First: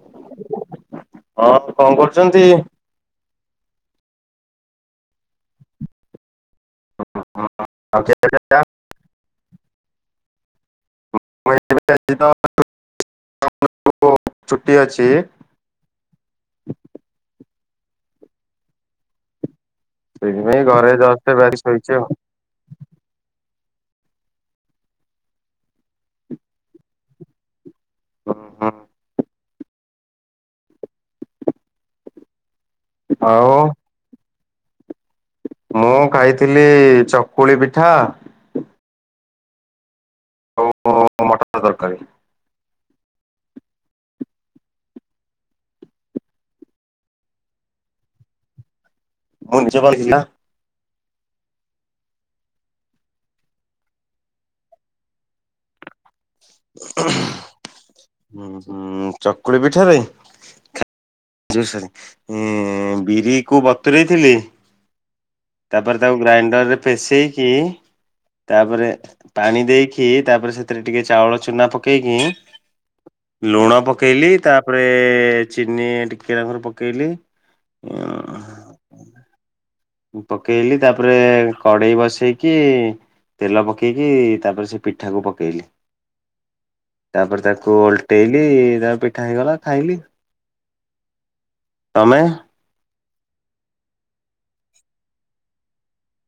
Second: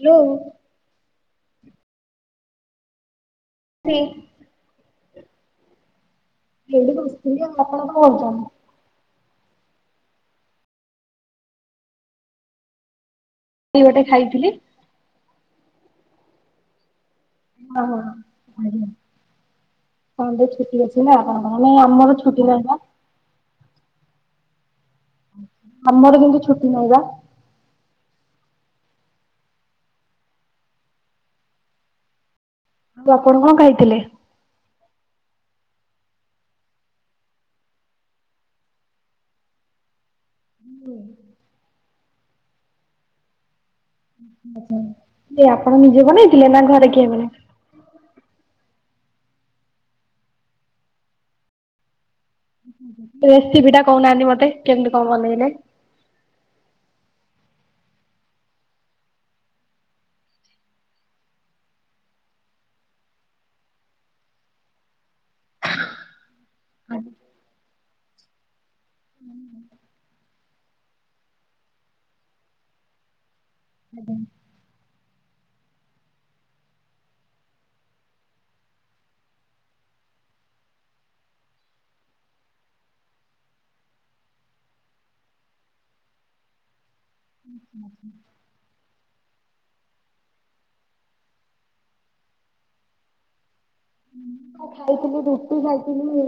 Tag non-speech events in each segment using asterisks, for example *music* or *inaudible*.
Hello. ହଁ କଁ କରୁଚନ୍ତି। ସେ *unintelligible* କଣ *unintelligible* କରୁଛନ୍ତି? *unintelligible* ସେଇ ଗୋଟେ ଖାଇଥିଲି କିଏ ଅଛି? ହ ଆଜ୍ଞା ଛୁଆଙ୍କର ସେଇଥିପାଇଁ ଛୁଟି ଘରେ ଅଛିନା ଜଷ୍ଟ ଏବେ ଆସି ମାନେ ଶୋଇଛି ଆଉ। ଆମର ଛୁଟି ନାହିଁପା। ଆମର କିନ୍ତୁ ଛୁଟି ନାହିଁବା। ହୁଁ ହୁଁ। ଆଉ ଆପଣ କଣ ଖାଇଥିଲେ? ମୁଁ ଖାଇଥିଲି ଚକୁଳି ପିଠା ଆଉ ମଟର ତରକାରୀ। ଓହୋ ଯୋ ଆପଣ ନିଜେ ବନେଇଥିଲେ ନାଘରେ କିଏ ମାନେ ମୁ ନିଜେ *unintelligible* ରେସିପିଟା କହୁନାହାନ୍ତି ମତେ କେମିତି କଣ ବନେଇଲେ? ଉଁ ହୁଁ ଚକୁଳି ପିଠାରେ ଖା ଜୋଉ ସରି ବିରିକୁ ବତୁରେଇଥିଲି ତାପରେ ତାକୁ ଗ୍ରାଇଣ୍ଡରରେ ପେସେଇକି ତାପରେ ପାଣି ଦେଇକି ତାପରେ ସେଥିରେ ଟିକେ ଚାଉଳ ଚୁନା ପକେଇକି ଲୁଣ ପକେଇଲି ତା ତାପରେ ଚିନି ଟିକେ ନାଗୁରୁ ପକେଇଲି ପକେଇଲି ତାପରେ କଡ଼େଇ ବସେଇକି ତେଲ ପକେଇକି ତାପରେ ସେପିଠାକୁ ପକେଇଲି *inaudible* ତାପରେ ତାକୁ ଓଲଟେଇଲି ତାପରେ ପିଠା ହେଇଗଲା। ଖାଇଲି ତମେ? ହଁ ଖାଇଥିଲି ରୁଟି ଖାଇଥିଲି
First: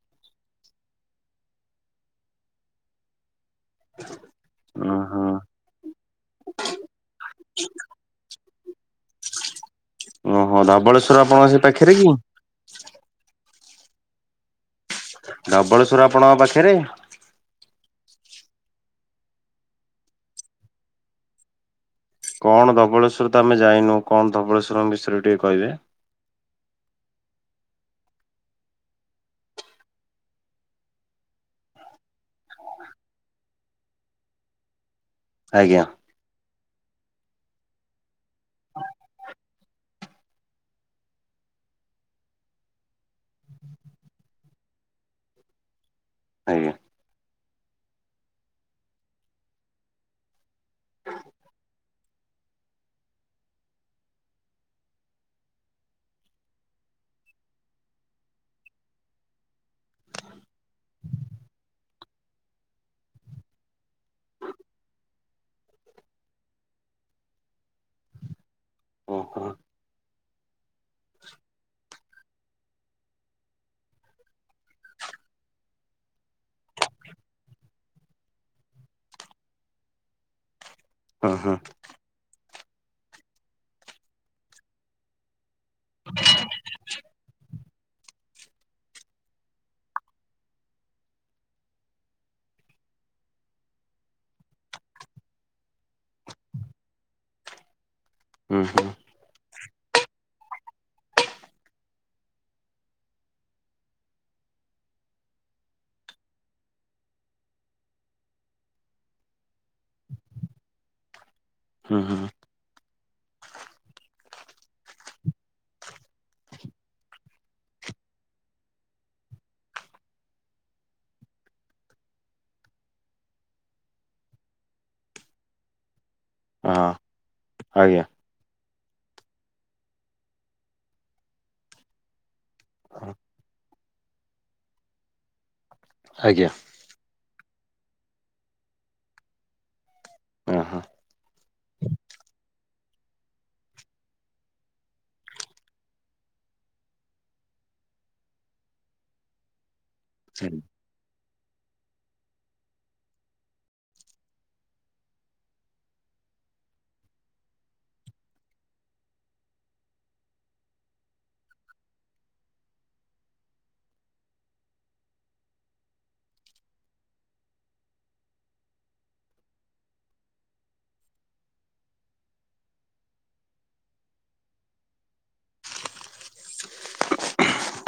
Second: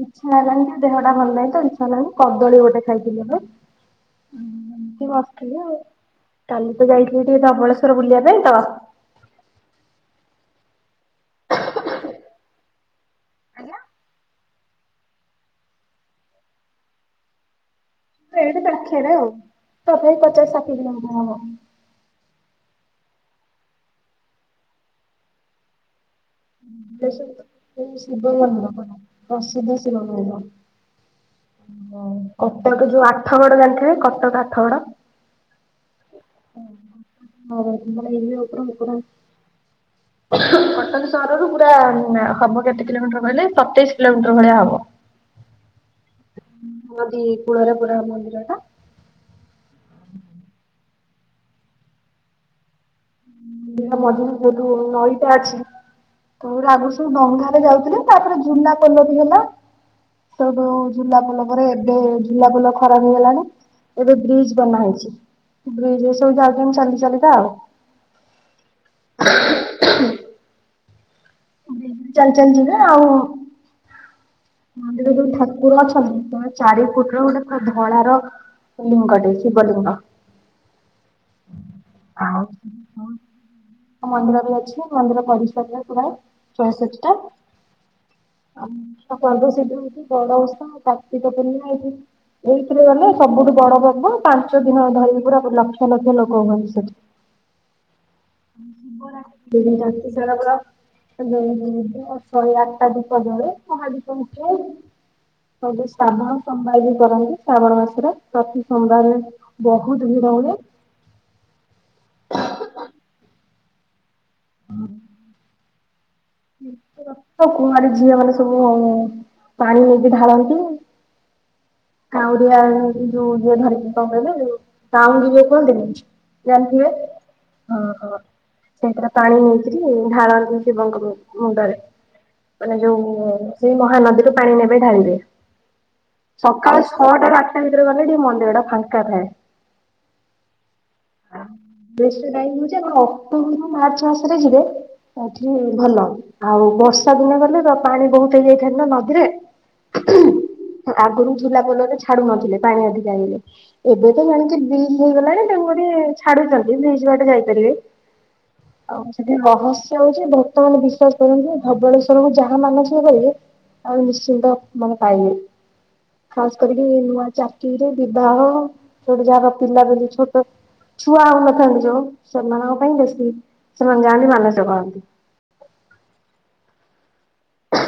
ଇଚ୍ଛା ହେଲାନିଯେ ଦେହଟା ଭଲ ନାହିଁତ ଇଚ୍ଛା ହେଲାନି କଦଳୀ ଗୋଟେ ଖାଇଥିଲି।। *inaudible* ଏମତି ବସିଥିଲି ଆଉ, କାଲି ତ ଯାଇଥିଲି ଟିକେ ଧବଳେଶ୍ୱର ବୁଲିବାପାଇଁ ତ ଓହୋ, ଧବଳେଶ୍ୱର ଆପଣଙ୍କ ସେ ପାଖେରେ କି? ଆଜ୍ଞା ଧବଳେଶ୍ୱର ଆପଣଙ୍କ ପାଖେରେ? ଏଇଠି ପାଖେରେ ଆଉ, ତଥାପି ପଚାଶ ଷାଠିଏ କିଲୋମିଟର ହବ। କଣ ଧବଳେଶ୍ୱର ତ ଆମେ ଯାଇନୁ, କଣ ଧବଳେଶ୍ୱରଙ୍କ ବିଷୟରେ ଟିକେ କହିବେ। *unintelligible* ପ୍ରସିଦ୍ଧ *unintelligible* ଓ କଟକ ଯୋଉ ଆଠଗଡ ଜାଣିଥିବେ, କଟକ, ଆଠଗଡ ଆଜ୍ଞା। *inaudible* କଟକ ସହରରୁ ପା ହବ କେତେ କିଲୋମିଟର କହିଲେ ସତେଇଶ କିଲୋମିଟର ଭଳିଆ ହବ। ଆଜ୍ଞା। ନଦୀ କୂଳରେ ପୁରା ମନ୍ଦିର ଟା। *inaudible* ନଈଟା ଅଛି ତୋ ଆଗୁରୁ ସବୁ ବଂଙ୍ଘା ଯାଉଥିଲେ ତାପରେ ଜୁଲାପୋଲ ବି ହେଲା। ସେଠୁ ଝୁଲାପୋଲ ପରେ ଏବେ ଝୁଲାପୋଲ ଖରାପ ହେଇଗଲାଣି। ଏବେ ବ୍ରିଜ୍ ବନା ହେଇଛି। ବ୍ରିଜ୍ ଏ ସବୁ ଯାଉଛନ୍ତି ଯାଉଛି ଚାଲି ଚାଲିିବା ଆଉ। ଓହୋ। ହୁଁ। ଚାଲି ଚାଲି ଯିବେ ଆଉ, ମନ୍ଦିର ଯୋଉ ଠାକୁର ଅଛନ୍ତି ଚାରି ଫୁଟ ର ଗୋଟେ ଧଳା ର ଲିଙ୍ଗଟେ ଶିବଲିଙ୍ଗ। ହଁ ହଁ। ମନ୍ଦିର ବି ଅଛି ମନ୍ଦିର ପରିସରରେ ଚୟାଶଠୀଟା ଆଉ ତା ପର୍ବ *unintelligible* ହଉଛି ବଡଓଷା ଆଉ କାର୍ତ୍ତିକ ପୂର୍ଣ୍ଣିମା। ଏଇଥିରେ ଗଲେ ସବୁଠୁ ବଡ ପର୍ବ, ପାଞ୍ଚ ଦିନ ଧରିକି ପୁରା ଲକ୍ଷ ଲକ୍ଷ ଲୋକ ହୁଅନ୍ତି ସେଠି। ହୁଁ ହୁଁ ଶିବରା ରାତି ସାରା ପୁରା *inaudible* ଶହେ ଆଠଟା ଦୂପ ଜଳେ, ମହାଦୀପ ଉଠେ। ସବୁ ଶ୍ରାବଣ ସୋମବାଇ ବି କରନ୍ତି ଶ୍ରାବଣ ମାସରେ, ପ୍ରତି ସୋମବାରରେ ବହୁତ ଭିଡ ହୁଏ ହୁଁ ହୁଁ। *inaudible* *inaudible* କୁଆଁରୀ ଝିଅମାନେ ସବୁ ପାଣି ନେଇକି ଢାଳନ୍ତି। କାଉଡିଆ ଯୋଉ ଯିଏ ଧରିକି କଣ କହିଲେ ଯୋଉ କାଉଁଙ୍ଗୀ ଯୋଉ କୁହନ୍ତିନି ୟା ହଁ ହୁଏ। ହଁ ଆଜ୍ଞା ହଁ। ସେଇଥେରେ ପାଣି ନେଇକିରି ଢାଳନ୍ତି ଶିବଙ୍କ ମୁ ମୁଣ୍ଡରେ। ମାନେ ଯୋଉ ସେଇ ମହାନଦୀରୁ ପାଣି ନେବେ ଢାଳିବେ। ଆଜ୍ଞା ସକାଳ ଛଅଟା ରୁ ଆଠଟା ଭିତରେ ଗଲେ ଟିକେ ମନ୍ଦିର ଟା ଫାଙ୍କା ଥାଏ। ଓଁ ହଁ। ବେଶ ଟାଇମ୍ ହଉଛି ଆପଣ ଅକ୍ଟୋବରରୁୁ ମାର୍ଚ୍ଚ ମାସରେ ଯିବେ ଏଠି ଭଲ ଆଉ ବର୍ଷା ଦିନେ ଗଲେ ତ ପାଣି ବହୁତ ହେଇଯାଇଥାଏ ନା ନଦୀରେ *inaudible* ହୁଁ। ହଁ ଆଗୁରୁ ଝୁଲାପୋଲରେ ଛାଡୁନଥିଲେ ପାଣି ଅଧିକା ଆଇଲେ। ଏବେ ତ ଜାଣିଚି ବ୍ରିଜ୍ ହେଇଗଲାଣି ତେଣୁକରି ଛାଡୁଛନ୍ତି ବ୍ରିଜ୍ ବାଟେ ଯାଇପାରିବେ। ହ ଆଉ ସେଠି ରହସ୍ୟ ହଉଛି ଭକ୍ତ ମାନେ ବିଶ୍ଵସ କରନ୍ତୁ ଭବଳେଶ୍ଵର କୁ ଯାହା ମାନସିକ କରିବେ ଆଉ ନିଶ୍ଚିନ୍ତ ମାନେ ପାଇବେ। ଖାସ କରିକି ନୂଆ ଚାକିରିରେ ବିବାହ ସେଉଠୁ ଯାର ପିଲା ପିଲି ଛୋଟ ଛୁଆ ହଉ ନଥାନ୍ତି ଯୋଉ ସେମାନଙ୍କ ପାଇଁ ବେଶୀ ସେମାନେ ଯାଆନ୍ତି ମାନସିକ କରନ୍ତି।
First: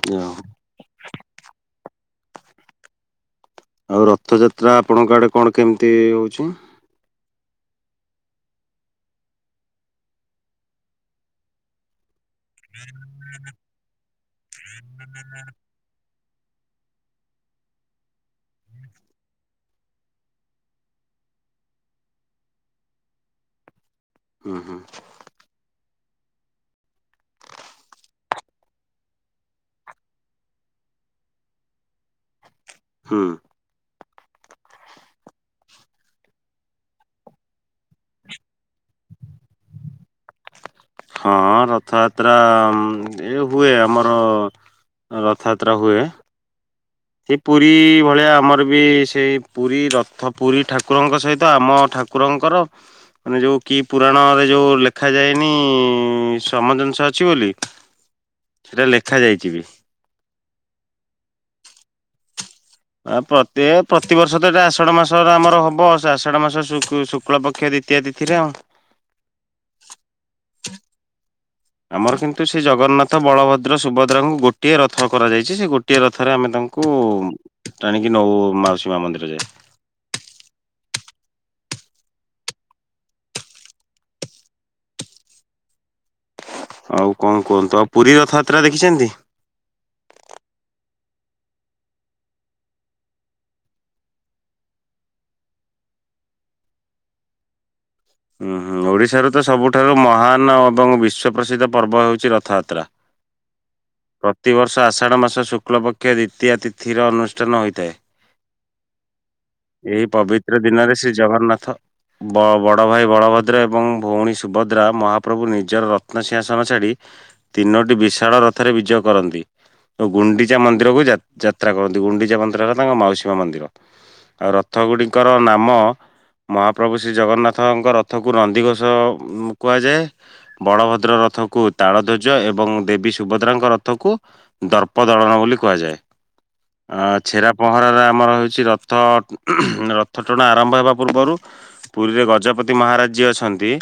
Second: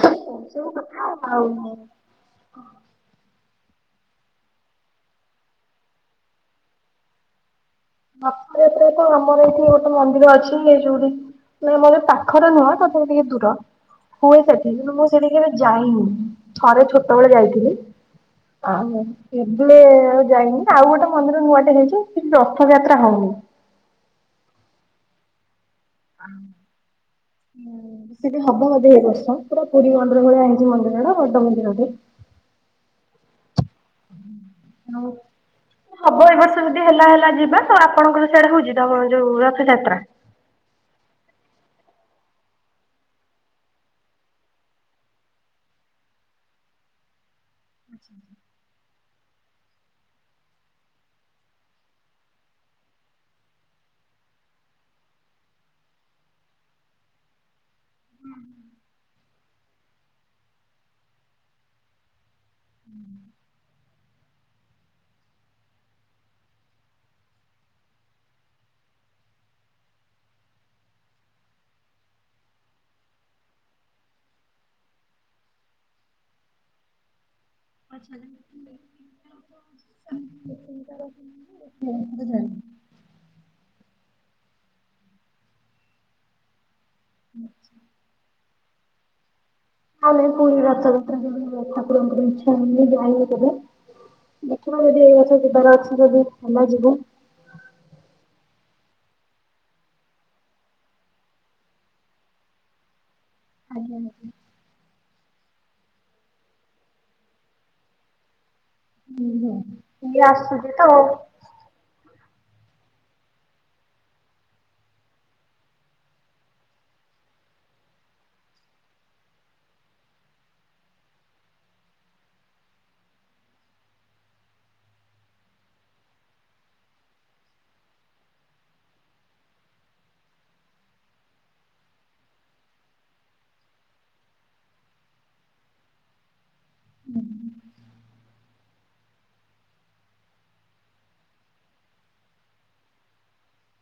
ୟି ଅ ସବୁ କଥା ଆଉ ନାହିଁ। ଆଉ ରଥଯାତ୍ରା ଆପଣଙ୍କ ଆଡେ କଣ କେମିତି ହଉଛି। ରଥ ଯାତ୍ରା ତ ଆମର ଏହିଠି ଗୋଟେ ମନ୍ଦିର ଅଛିି ଏହିଠି ଗୁଡି। ନା ମୋଏ ପାଖରେ ନୁହଁ ତଥାପି ଟିକେ ଦୂର ହୁଏ ସେଠି କିନ୍ତୁ ମୁଁ ସେଠି କେବେ ଯାଇନି। ଥରେ ଛୋଟବେେଳେ ଯାଇଥିଲି *inaudible* ହେଲେ ଯାଇନି ଆଉ ଗୋଟେ ମନ୍ଦିର ନୂଆଟେ ହେଇଛି ସେଠି ରଥଯାତ୍ରା ହଉନି। ହୁଁ ହୁଁ ହମ୍ଁ ହୁଁ ସେଠି ହବ ବଧେ ଏଇ ବର୍ଷ ପୁରା ପୁରୀ ମଣ୍ଡିର ଭଳିଆ ହେଇଛି ମନ୍ଦିରଟା ବଡ ମନ୍ଦିରଟେ। ହୁଁ ହାଲୋ ହବ ଏ ବର୍ଷ ଯଦି ହେଲା ହେଲା ଯିବା ତ ଆପଣଙ୍କ ସେଇଆଡେ ହଉ ଯିଦାବହ ଯୋଉ ରଥଯାତ୍ରା ହଁ ରଥଯାତ୍ରା ଉଁ ଏ ହୁଏ ଆମର ରଥଯାତ୍ରା ହୁଏ। ସେ ପୁରୀ ଭଳିଆ ଆମର ବି ସେଇ ପୁରୀ ରଥ ପୁରୀ ଠାକୁରଙ୍କ ସହିତ ଆମ ଠାକ କୁକୁରଙ୍କର ମାନେ ଯେଉଁ କି ପୁରାଣରେ ଯେଉଁ ଲେଖାଯାଏନି ସମଜିନିଷ ଅଛି ବୋଲି ହଁ *inaudible* ସେଇଟା ଲେଖା ଯାଇଛି ବି। ଆ ପ୍ରତ୍ଯୟ ପ୍ରତିବର୍ଷ ତ ଏଟା ଆଷାଢ ମାସର ଆମର ହବ ସେ ଆଷାଢ ମାସ ଶୁ ଶୁକ୍ଳ ପକ୍ଷ ଦିତି ଇତ୍ୟା ତିଥିରେ ଆଉ। ଆମର କିନ୍ତୁ ସେ ଜଗନ୍ନାଥ ବଳଭଦ୍ର ସୁଭଦ୍ରାଙ୍କୁ ଗୋଟିଏ ରଥ କରାଯାଇଛି ସେଗୋ ଗୋଟିଏ ରଥରେ ଆମେ ତାଙ୍କୁ ଟାଣିକି ନଉ ମାଉସୀ ମା ମନ୍ଦିର ଯାଏ *unintelligible* ଆଉ କଣ କୁହନ୍ତୁ, ଆଉ ପୁରୀ ରଥଯାତ୍ରା ଦେଖିଛନ୍ତି। ଆମେ ପୁରୀ ରଥଯାତ୍ରା ହେଲେ ଠାକୁରଙ୍କ *inaudible* ଯାଇ ନୁ ସବୁ। ଦେଖିବା ଯଦି ଏଇ ବର୍ଷ ଯିବାର ଅଛି ଯଦି ଆମେ ଯିବୁ। ଉଁ ହୁଁ ଓଡ଼ିଶାରୁ ତ ସବୁଠାରୁ ମହାନ ଅବଂ ବିଶ୍ୱପ୍ରସିଦ୍ଧ ପର୍ବ ହେଉଛି ରଥଯାତ୍ରା। ଆଜ୍ଞା! ଆଜ୍ଞା ପ୍ରତିବର୍ଷ ଆଷାଢ଼ ମାସ ଶୁକ୍ଲପକ୍ଷ ଦ୍ୱିତୀୟା ତିଥିରେ ଅନୁଷ୍ଠାନ ହୋଇଥାଏ। *unintelligible* ଏଇ ପବିତ୍ର ଆସୁଛି ତ। ଦିନରେ ଶ୍ରୀ ଜଗନ୍ନାଥ ବ ବଡ଼ଭାଇ ବଳଭଦ୍ର ଏବଂ ଭଉଣୀ ସୁଭଦ୍ରା, ମହାପ୍ରଭୁ ନିଜର ରତ୍ନସିିଂହାସନ ଛାଡ଼ି ତିନୋଟି ବିଶାଳ ରଥରେ ବିଜେ କରନ୍ତି। ତ ଗୁଣ୍ଡିଚା ମନ୍ଦିରକୁ ଯା ଯାତ୍ରା କରନ୍ତି। ଗୁଣ୍ଡିଚା ମନ୍ଦିରର ତାଙ୍କ ମାଉସୀମା ମନ୍ଦିର। ଅ ରଥ ଗୁଡ଼ିକର ନାମ ମହାପ୍ରଭୁ ଶ୍ରୀ ଜଗନ୍ନାଥଙ୍କର ରଥକୁ ନନ୍ଦିଘୋଷ କୁହାଯାଏ। ବଳଭଦ୍ର ରଥକୁ ତାଳ ଧ୍ୱଜ ଏବଂ ଦେବୀ ସୁଭଦ୍ରାଙ୍କ ରଥକୁ ଦର୍ପ ଦଳନ ବୋଲି କୁହାଯାଏ। ଆ ଛେରା ପହଁରାରେ ଆମର ହେଉଛି ରଥ ରଥ ଟଣା ଆରମ୍ଭ ହେବା ପୂର୍ବରୁ ପୁରୀରେ ଗଜପତି ମହାରାଜ ଯିଏ ଅଛନ୍ତି।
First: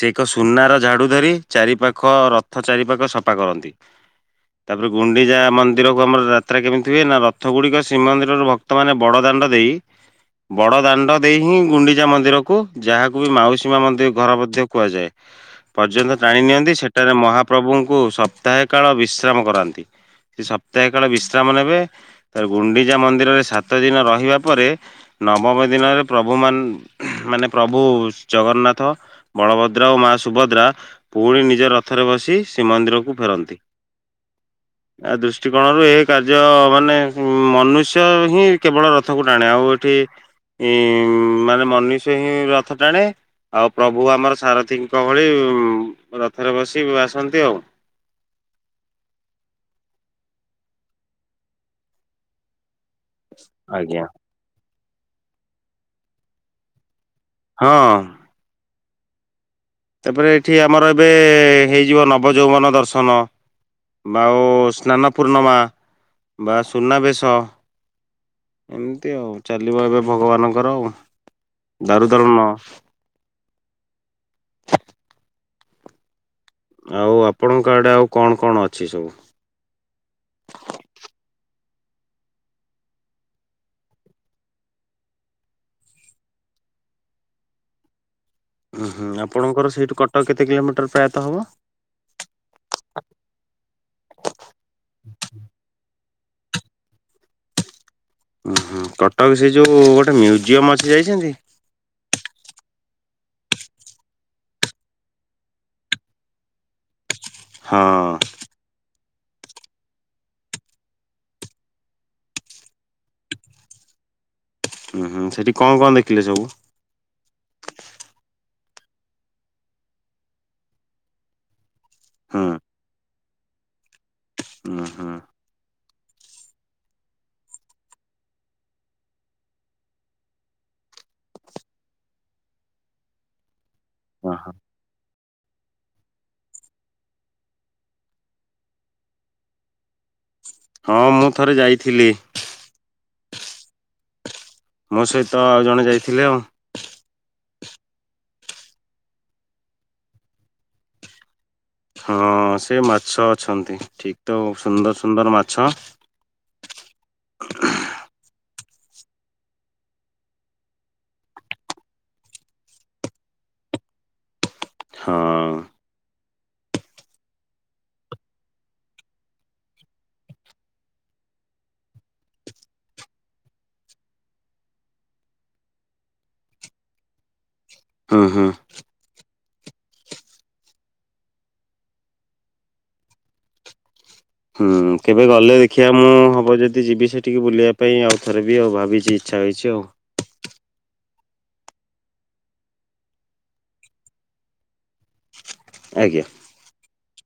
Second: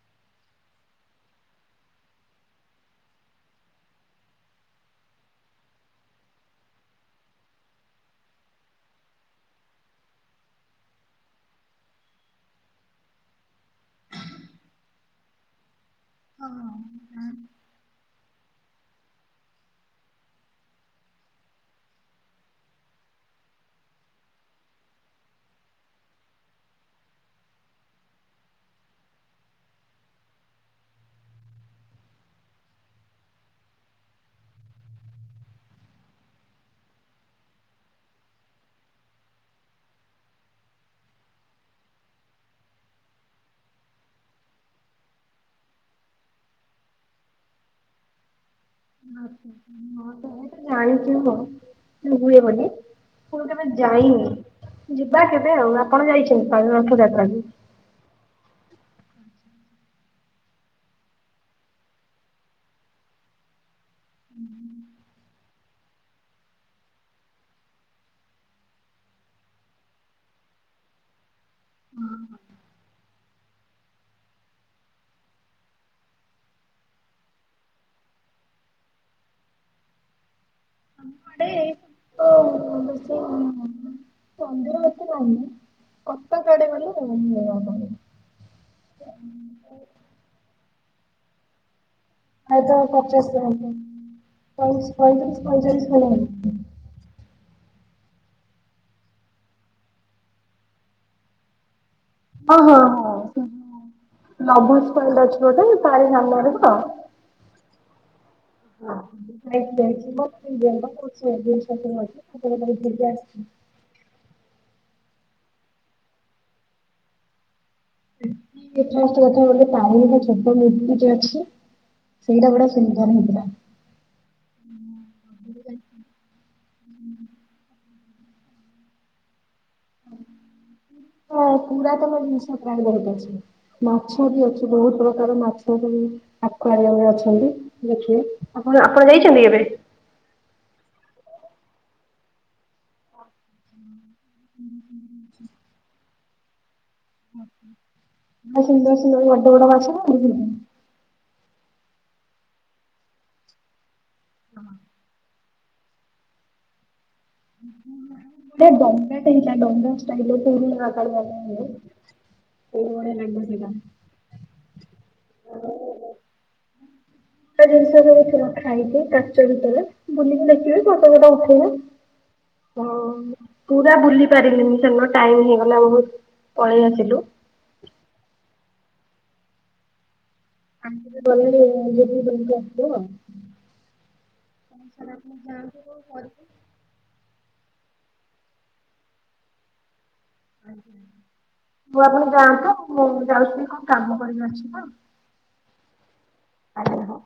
ସେ ଏକ ସୁନାର ଝାଡୁ ଧରି ଚାରି ପାଖ ର ଥ ଚାରିପାଖ ସଫା କରନ୍ତି। *unintelligible* ତାପରେ ଗୁଣ୍ଡିଚା ମନ୍ଦିରକୁ ଆମର ଯାତ୍ରା କେମିତି ହୁଏ ନା ରଥଗୁଡ଼ିକ ଶ୍ରୀମନ୍ଦିରରୁ ଭକ୍ତମାନେ ବଡ଼ ଦାଣ୍ଡ ଦେଇ ବଡ ଦାଣ୍ଡ ଦେଇ ହିଁ ଗୁଣ୍ଡିଚା ମନ୍ଦିରକୁ ଯାହାକୁ ବି ମାଉସୀମା ମନ୍ଦିର ଘର ମଧ୍ୟ କୁହାଯାଏ। ପର୍ଯ୍ୟନ୍ତ ଟାଣି ନିଅନ୍ତି ସେଠାରେ ହଁ। ମହାପ୍ରଭୁଙ୍କୁ ସପ୍ତାହେ କାଳ ବିଶ୍ରାମ କରାନ୍ତି। ସେ ସପ୍ତାହେ କାଳ ବିଶ୍ରାମ ନେବେ ଏ ଗୁଣ୍ଡିଚା ମନ୍ଦିରରେ ସାତ ଦିନ ରହିବା ପରେ ନବମ ଦିନରେ ପ୍ରଭୁମାନ ମାନେ ପ୍ରଭୁ ଜଗନ୍ନାଥ ବଳଭଦ୍ର ଓ ମା ସୁଭଦ୍ରା ପୁଣି ନିଜ ରଥରେ ବସି ଶ୍ରୀମନ୍ଦିରକୁ ଫେରନ୍ତି। *unintelligible* ଆ ଦୃଷ୍ଟିକୋଣରୁ ଏ କାର୍ଯ୍ୟ ମାନେ ମନୁଷ୍ୟ ହିଁ କେବଳ ରଥକୁ ଟାଣେ ଆଉ ଏଠି ଇଁ ମାନେ ମନୁଷ୍ୟ ହିଁ ରଥ ଟାଣେ। ଆଉ ପ୍ରଭୁ ଆମର ସାରଥୀଙ୍କ ଭଳି ଉ ରଥରେ ବସି ଆସନ୍ତି ଆଉ। ହଁ ମୁଁ ତ ଯାଣିଛି ମୁଁ ହୁଏ ବୋଲି। ମୁଁ କେବେ ଆଜ୍ଞା ଯାଇନି ଯିବା କେବେ ଆଉ ଆପଣ ଯାଇଛନ୍ତି କାଳେ ରଥଯାତ୍ରା କୁ? ହଁ। ଏବେ ଏଠି ଆମର ଏବେ ହେଇଯିବ ନବଯୌବନ ଦର୍ଶନ। ବା ଆଉ ସ୍ନାନ ପୂର୍ଣ୍ଣମା ବା ସୁନାବେଶ। ଏମିତି ଆଉ ଚାଲିବ ଏବେ ଭଗବାନଙ୍କର ଆଉ ଦାରୁଦଳନ। ଆଉ ଆପଣଙ୍କ ଆଡ଼େ ଆଉ କଣ କଣ ଅଛି ସବୁ? *unintelligible* ମନ୍ଦିର ଏତେ ନାହିଁ କଟକ ଆଡେ ଗଲେ ମିଳିବ ସବୁ ଉଁ ହୁଁ ଆପଣଙ୍କର ସେଇଠୁ କଟକ କେତେ କିଲୋମିଟର ପ୍ରାୟତଃ ହବ? ପ୍ରାୟତଃ ପଚାଶ କିଲୋମିଟର ପଇଁଚ ପଇଁତିରିଶି, ପଇଁଚାଳିଶ ଖଣ୍ଡେ ହବ। ହୁଁ କଟକ ସେ ଯେଉଁ ଗୋଟେ ମ୍ୟୁଜିୟମ୍ ଅଛି ଯାଇଛନ୍ତି? ହଁ ହଁ ହଁ। *unintelligible* ଲଭୁଲସ୍ ପଏଣ୍ଟ ଅଛି ଗୋଟେ ତାରି ସାମ୍ନାରେ ତ? ହଁ। *unintelligible* ହୁଁ ହୁଁ ସେଠି କଣ କଣ ଦେଖିଲେ ସବୁ? ସମସ୍ତ କଥା ଗଲେ ପାଣି ବି ଛୋଟ ମୂର୍ତ୍ତିଟେ ଅଛି ହୁଁ ସେଇଟା ଗୋଡେ ସୁନ୍ଦର ହେଇଥିଲା। ଉଁ ହୁଁ। ହଁ ପୁରାତନ ଜିନିଷ ପ୍ରାୟ ବହୁତ ଅଛି। ମାଛ ଅହ ବି ଅଛି ବୋହୁତ ପ୍ରକାର ମାଛ ଆକ୍ୟୁରିୟମରେ ଅଛନ୍ତି ଦେଖିବେ ଆପଣ ଆପଣ ଯାଇଛନ୍ତି କେବେ? ହଁ ମୁଁ ଥରେ ଯାଇଥିଲି। ମୋ ସହିତ ଆଉ ଜଣେ ଯାଇଥିଲେ ଆଉ। ଆ ସୁନ୍ଦର ସୁନ୍ଦର ବଡ଼ ବଡ ମାଛ ନାଇ ହଁ ସେ ମାଛ ଅଛନ୍ତି ଠିକ ତ ସୁନ୍ଦର ସୁନ୍ଦର ମାଛ। ଉଁ ହୁଁ। ଆ ଡଙ୍ଗାଟେ ହେଇଥିଲା ଡଙ୍ଗାଷ୍ଟାଇଲର ତ ହେଇଥିଲା *unintelligible* ବହୁବଢିଆ ଲାଗିବ ସେଇଟା। ହଁ। କେତେ ଜିନିଷ ସେଠି ରଖାହେଇଚି କାଚ ଭିତରେ ବୁଲିକି ଦେଖିବେ ଫଟ ଫଟ ଉଠେଇବେ। ହଁ ପୁରା ବୁଲି ପାରିଲିନି ସେଦିନ ଟାଇମ ହେଇଗଲା ବହୁତ୍ ପଳେଇ ଆସିଲୁ। ଉଁ ହୁଁ। ଆମେ କେବେ ଗଲେ ବି *inaudible* ବୁଲିକି ଆସିବୁ ଆଉ। ହୁଁ ସାର୍ କେବେ ଆପଣ ଗଲେ ଯାଆନ୍ତୁ ଦେଖିଆ କଣ ମୁଁ କରିବେ ହବ ଯଦି ଦି ଯିବି ସେଠିକି ବୁଲିବା ପାଇଁ ଆଉଥରେ ବି ଆଉ ଭାବିଚି ଇଚ୍ଛା ହେଇଚି ଆଉ। *inaudible* ହଉ ଆପଣ ଯାଆନ୍ତୁ ମୁଁ ଯାଉଥିଲି କଣ କାମ କରିବି ଅଛି ତ। ଆଜ୍ଞା। ଆଜ୍ଞା ହଁ।